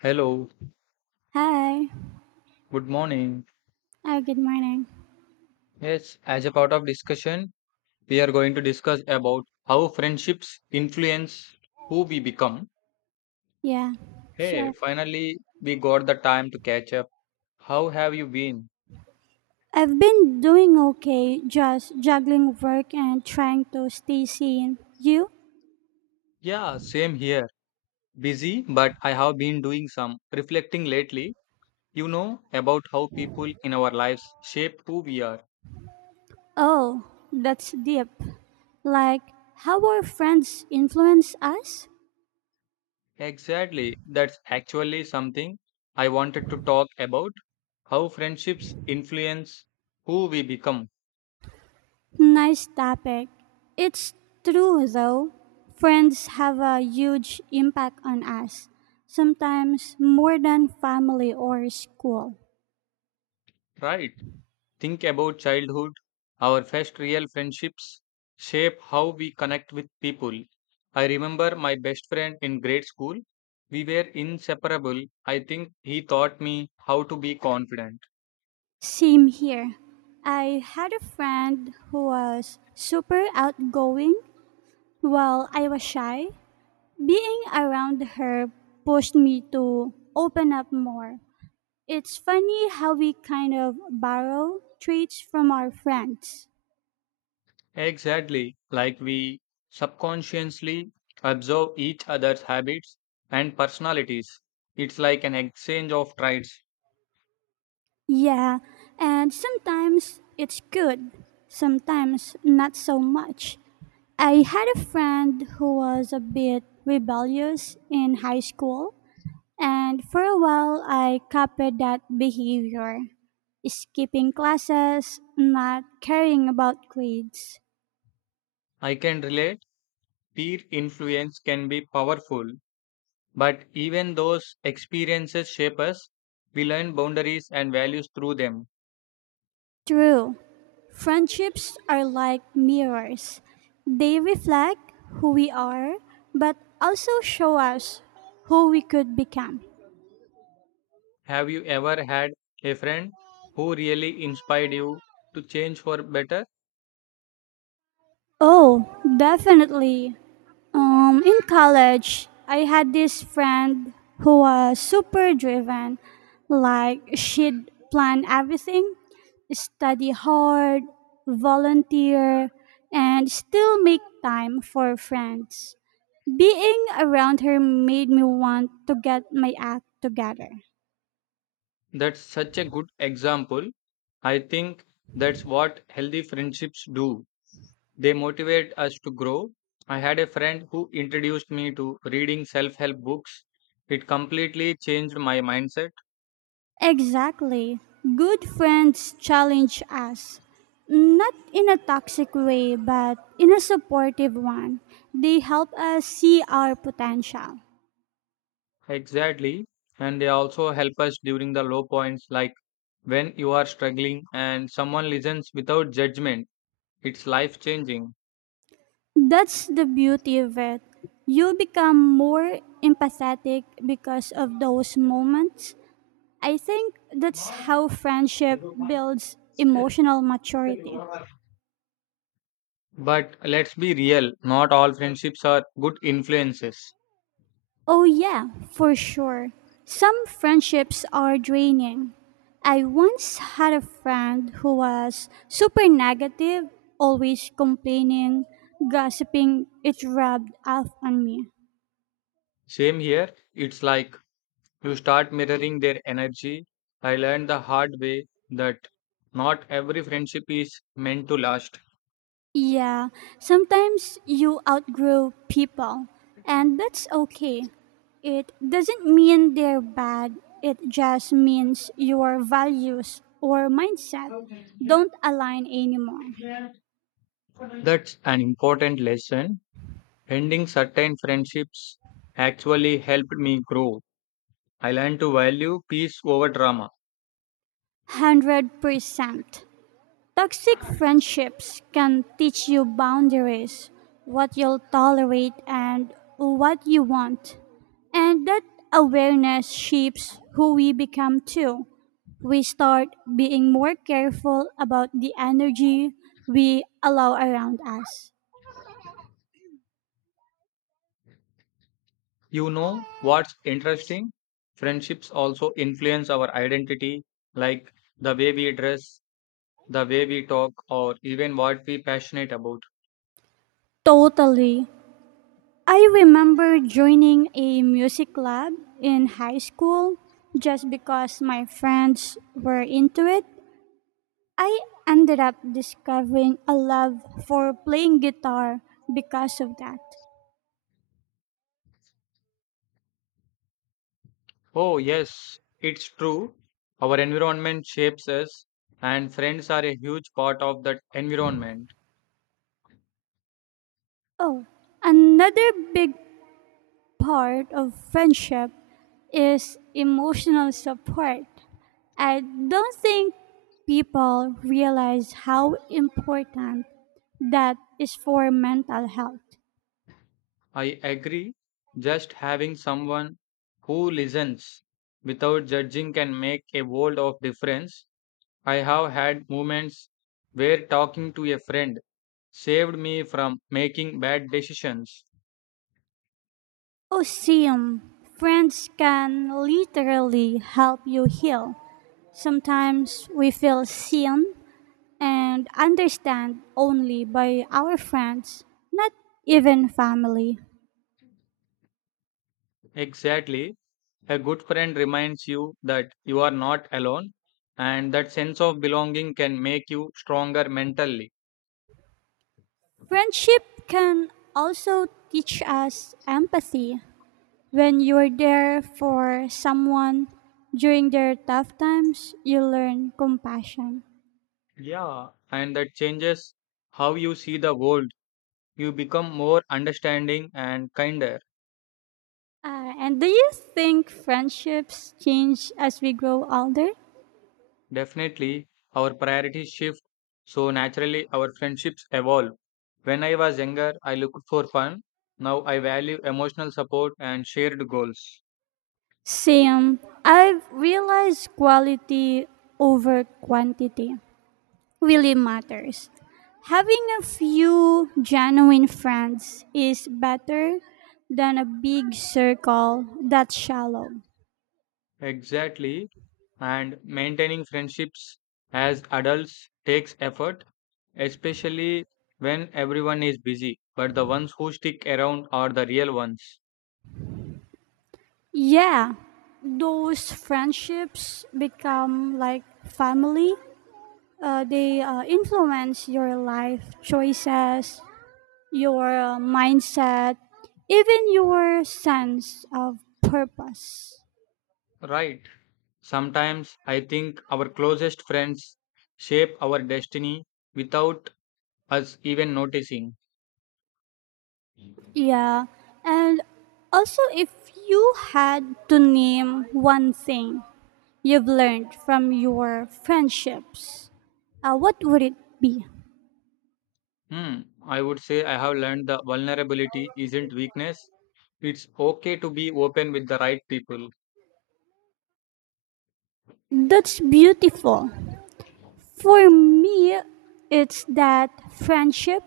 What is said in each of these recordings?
Hello, Hi. good morning. Oh, good morning. Yes, as a part of discussion, we are going to discuss about how friendships influence who we become. Yeah, Hey, sure. finally we got the time to catch up. How have you been? I've been doing okay, just juggling work and trying to stay sane. You? Yeah, same here. Busy, but I have been doing some reflecting lately. You know about how people in our lives shape who we are. Oh, that's deep. Like, how our friends influence us? Exactly. That's actually something I wanted to talk about. How friendships influence who we become, Nice topic. It's true, though. Friends have a huge impact on us, sometimes more than family or school. right? Think about childhood. Our first real friendships shape how we connect with people. I remember my best friend in grade school. We were inseparable. I think he taught me how to be confident. Same here. I had a friend who was super outgoing while I was shy. Being around her pushed me to open up more. It's funny how we kind of borrow traits from our friends. Exactly, like we subconsciously observe each other's habits and personalities. It's like an exchange of traits. Yeah, and sometimes it's good, sometimes not so much. I had a friend who was a bit rebellious in high school, and for a while, I copied that behavior, skipping classes, not caring about grades. I can relate. Peer influence can be powerful. But even those experiences shape us. We learn boundaries and values through them. True, friendships are like mirrors. They reflect who we are, but also show us who we could become. Have you ever had a friend who really inspired you to change for better? Oh, definitely. In college, I had this friend who was super driven. Like, she'd plan everything, study hard, volunteer, and still make time for friends. Being around her made me want to get my act together. That's such a good example. I think that's what healthy friendships do. They motivate us to grow. I had a friend who introduced me to reading self help books. It completely changed my mindset. Exactly. Good friends challenge us, not in a toxic way, but in a supportive one. They help us see our potential. Exactly. And they also help us during the low points, like when you are struggling and someone listens without judgment. It's life changing. That's the beauty of it. You become more empathetic because of those moments. I think that's how friendship builds emotional maturity. But let's be real, not all friendships are good influences. Oh, yeah, for sure. Some friendships are draining. I once had a friend who was super negative, always complaining, gossiping. It rubbed off on me. Same here, it's like you start mirroring their energy. I learned the hard way that not every friendship is meant to last. Yeah, sometimes you outgrow people, and that's okay. It doesn't mean they're bad, it just means your values or mindset don't align anymore. That's an important lesson. Ending certain friendships actually helped me grow. I learned to value peace over drama. 100%. Toxic friendships can teach you boundaries, what you'll tolerate, and what you want. And that awareness shapes who we become too. We start being more careful about the energy we allow around us. You know what's interesting? Friendships also influence our identity, like the way we dress, the way we talk, or even what we passionate about. Totally. I remember joining a music club in high school just because my friends were into it. I ended up discovering a love for playing guitar because of that. Oh, yes, it's true. Our environment shapes us, and friends are a huge part of that environment. Oh, another big part of friendship is emotional support. I don't think people realize how important that is for mental health. I agree. Just having someone who listens without judging can make a world of difference. I have had moments where talking to a friend saved me from making bad decisions. Oseum. Friends can literally help you heal. Sometimes we feel seen and understand only by our friends, not even family. Exactly. A good friend reminds you that you are not alone, and that sense of belonging can make you stronger mentally. Friendship can also teach us empathy. When you are there for someone during their tough times, you learn compassion. Yeah. And that changes how you see the world. You become more understanding and kinder. And do you think friendships change as we grow older? Definitely, our priorities shift, so naturally our friendships evolve. When I was younger, I looked for fun. Now I value emotional support and shared goals. Same. I've realized quality over quantity really matters. Having a few genuine friends is better than a big circle that's shallow. Exactly, and maintaining friendships as adults takes effort, especially when everyone is busy. But the ones who stick around are the real ones. Yeah, those friendships become like family. They influence your life choices, your mindset, even your sense of purpose. Right. Sometimes I think our closest friends shape our destiny without us even noticing. Yeah, and also if you had to name one thing you've learned from your friendships, what would it be? Hmm, I would say I have learned that vulnerability isn't weakness. It's okay to be open with the right people. That's beautiful. For me, it's that friendship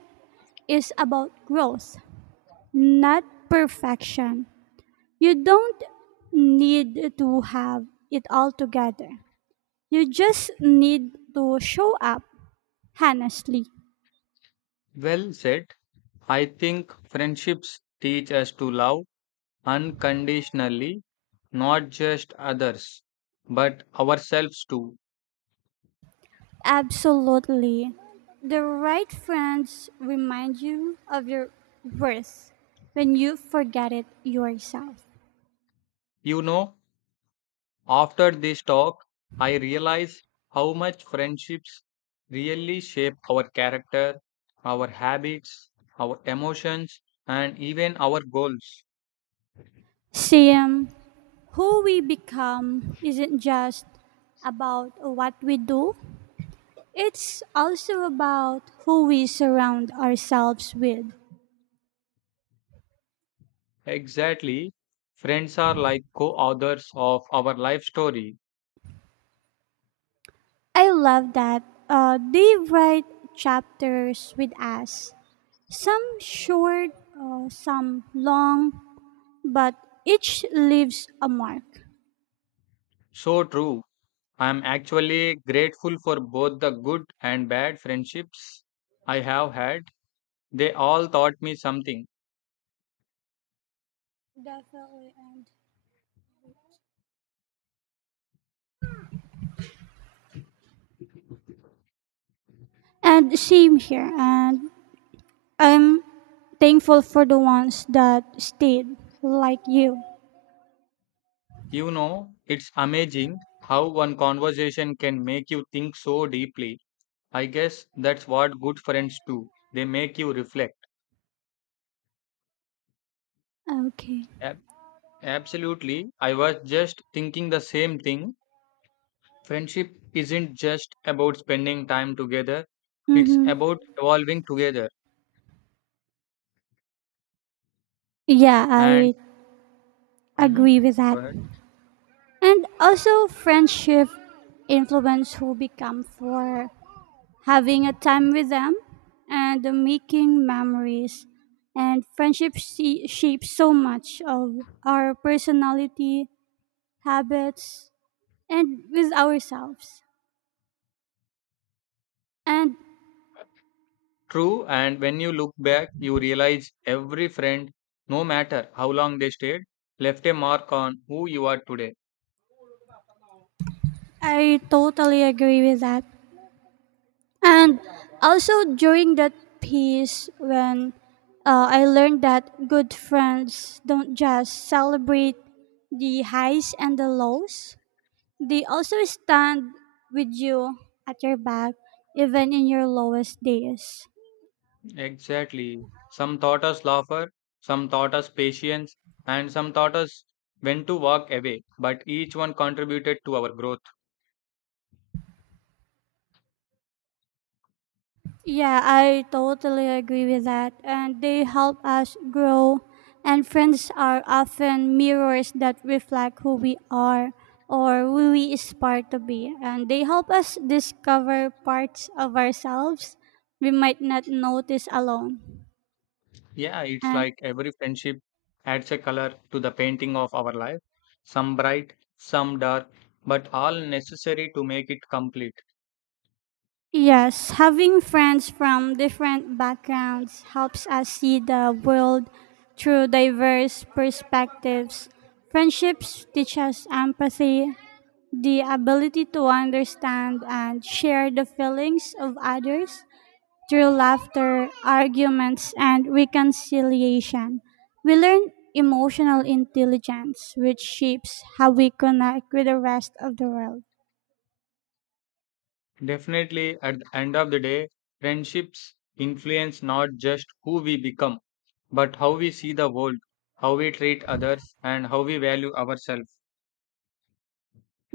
is about growth, not perfection. You don't need to have it all together. You just need to show up honestly. Well said. I think friendships teach us to love unconditionally, not just others, but ourselves too. Absolutely. The right friends remind you of your worth when you forget it yourself. You know, after this talk, I realize how much friendships really shape our character, our habits, our emotions, and even our goals. Sam, who we become isn't just about what we do, it's also about who we surround ourselves with. Exactly. Friends are like co authors of our life story. I love that. They write chapters with us, some short, some long, but each leaves a mark. So true. I am actually grateful for both the good and bad friendships I have had. They all taught me something. Definitely. And same here. And I'm thankful for the ones that stayed, like you. You know, it's amazing how one conversation can make you think so deeply. I guess that's what good friends do. They make you reflect. Okay. Ab- absolutely. I was just thinking the same thing. Friendship isn't just about spending time together, it's Mm-hmm. about evolving together. Yeah, And I hmm agree with that. go ahead. And also, friendship influence who become for having a time with them and the making memories. And friendship see, shapes so much of our personality, habits, and with ourselves. And True, and when you look back, you realize every friend, no matter how long they stayed, left a mark on who you are today. I totally agree with that. And also during that piece, when I learned that good friends don't just celebrate the highs and the lows, they also stand with you at your back, even in your lowest days. Exactly. Some taught us laughter, some taught us patience, and some taught us when to walk away. But each one contributed to our growth. Yeah, I totally agree with that. And they help us grow. And friends are often mirrors that reflect who we are or who we aspire to be. And they help us discover parts of ourselves we might not notice alone. Yeah, it's And like every friendship adds a color to the painting of our life, some bright, some dark, but all necessary to make it complete. yes, having friends from different backgrounds helps us see the world through diverse perspectives. Friendships teach us empathy, the ability to understand and share the feelings of others through laughter, arguments, and reconciliation. We learn emotional intelligence, which shapes how we connect with the rest of the world. Definitely, at the end of the day, friendships influence not just who we become, but how we see the world, how we treat others, and how we value ourselves.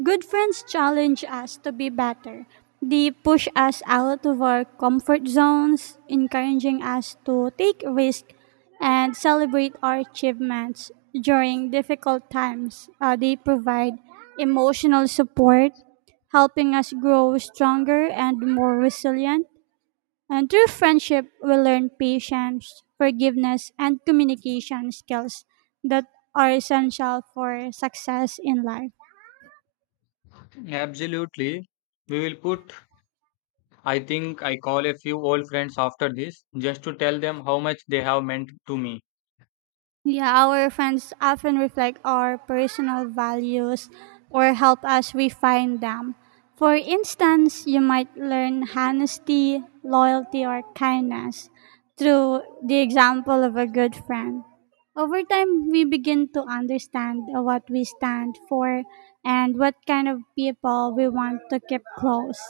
Good friends challenge us to be better. They push us out of our comfort zones, encouraging us to take risks and celebrate our achievements during difficult times. They provide emotional support, helping us grow stronger and more resilient. And through friendship, we learn patience, forgiveness, and communication skills that are essential for success in life. Absolutely. We will put, I think I call a few old friends after this just to tell them how much they have meant to me. Yeah, our friends often reflect our personal values or help us refine them. For instance, you might learn honesty, loyalty, or kindness through the example of a good friend. Over time, we begin to understand what we stand for and what kind of people we want to keep close.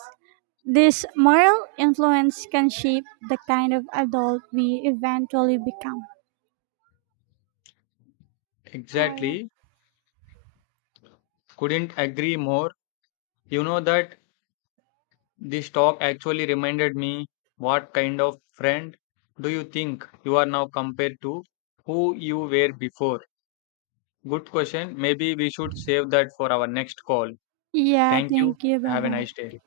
This moral influence can shape the kind of adult we eventually become. All. Exactly. Couldn't agree more. You know that this talk actually reminded me what kind of friend do you think you are now compared to who you were before? Good question. Maybe we should save that for our next call. Yeah, Thank you. thank you. Bye Have a bye. nice day.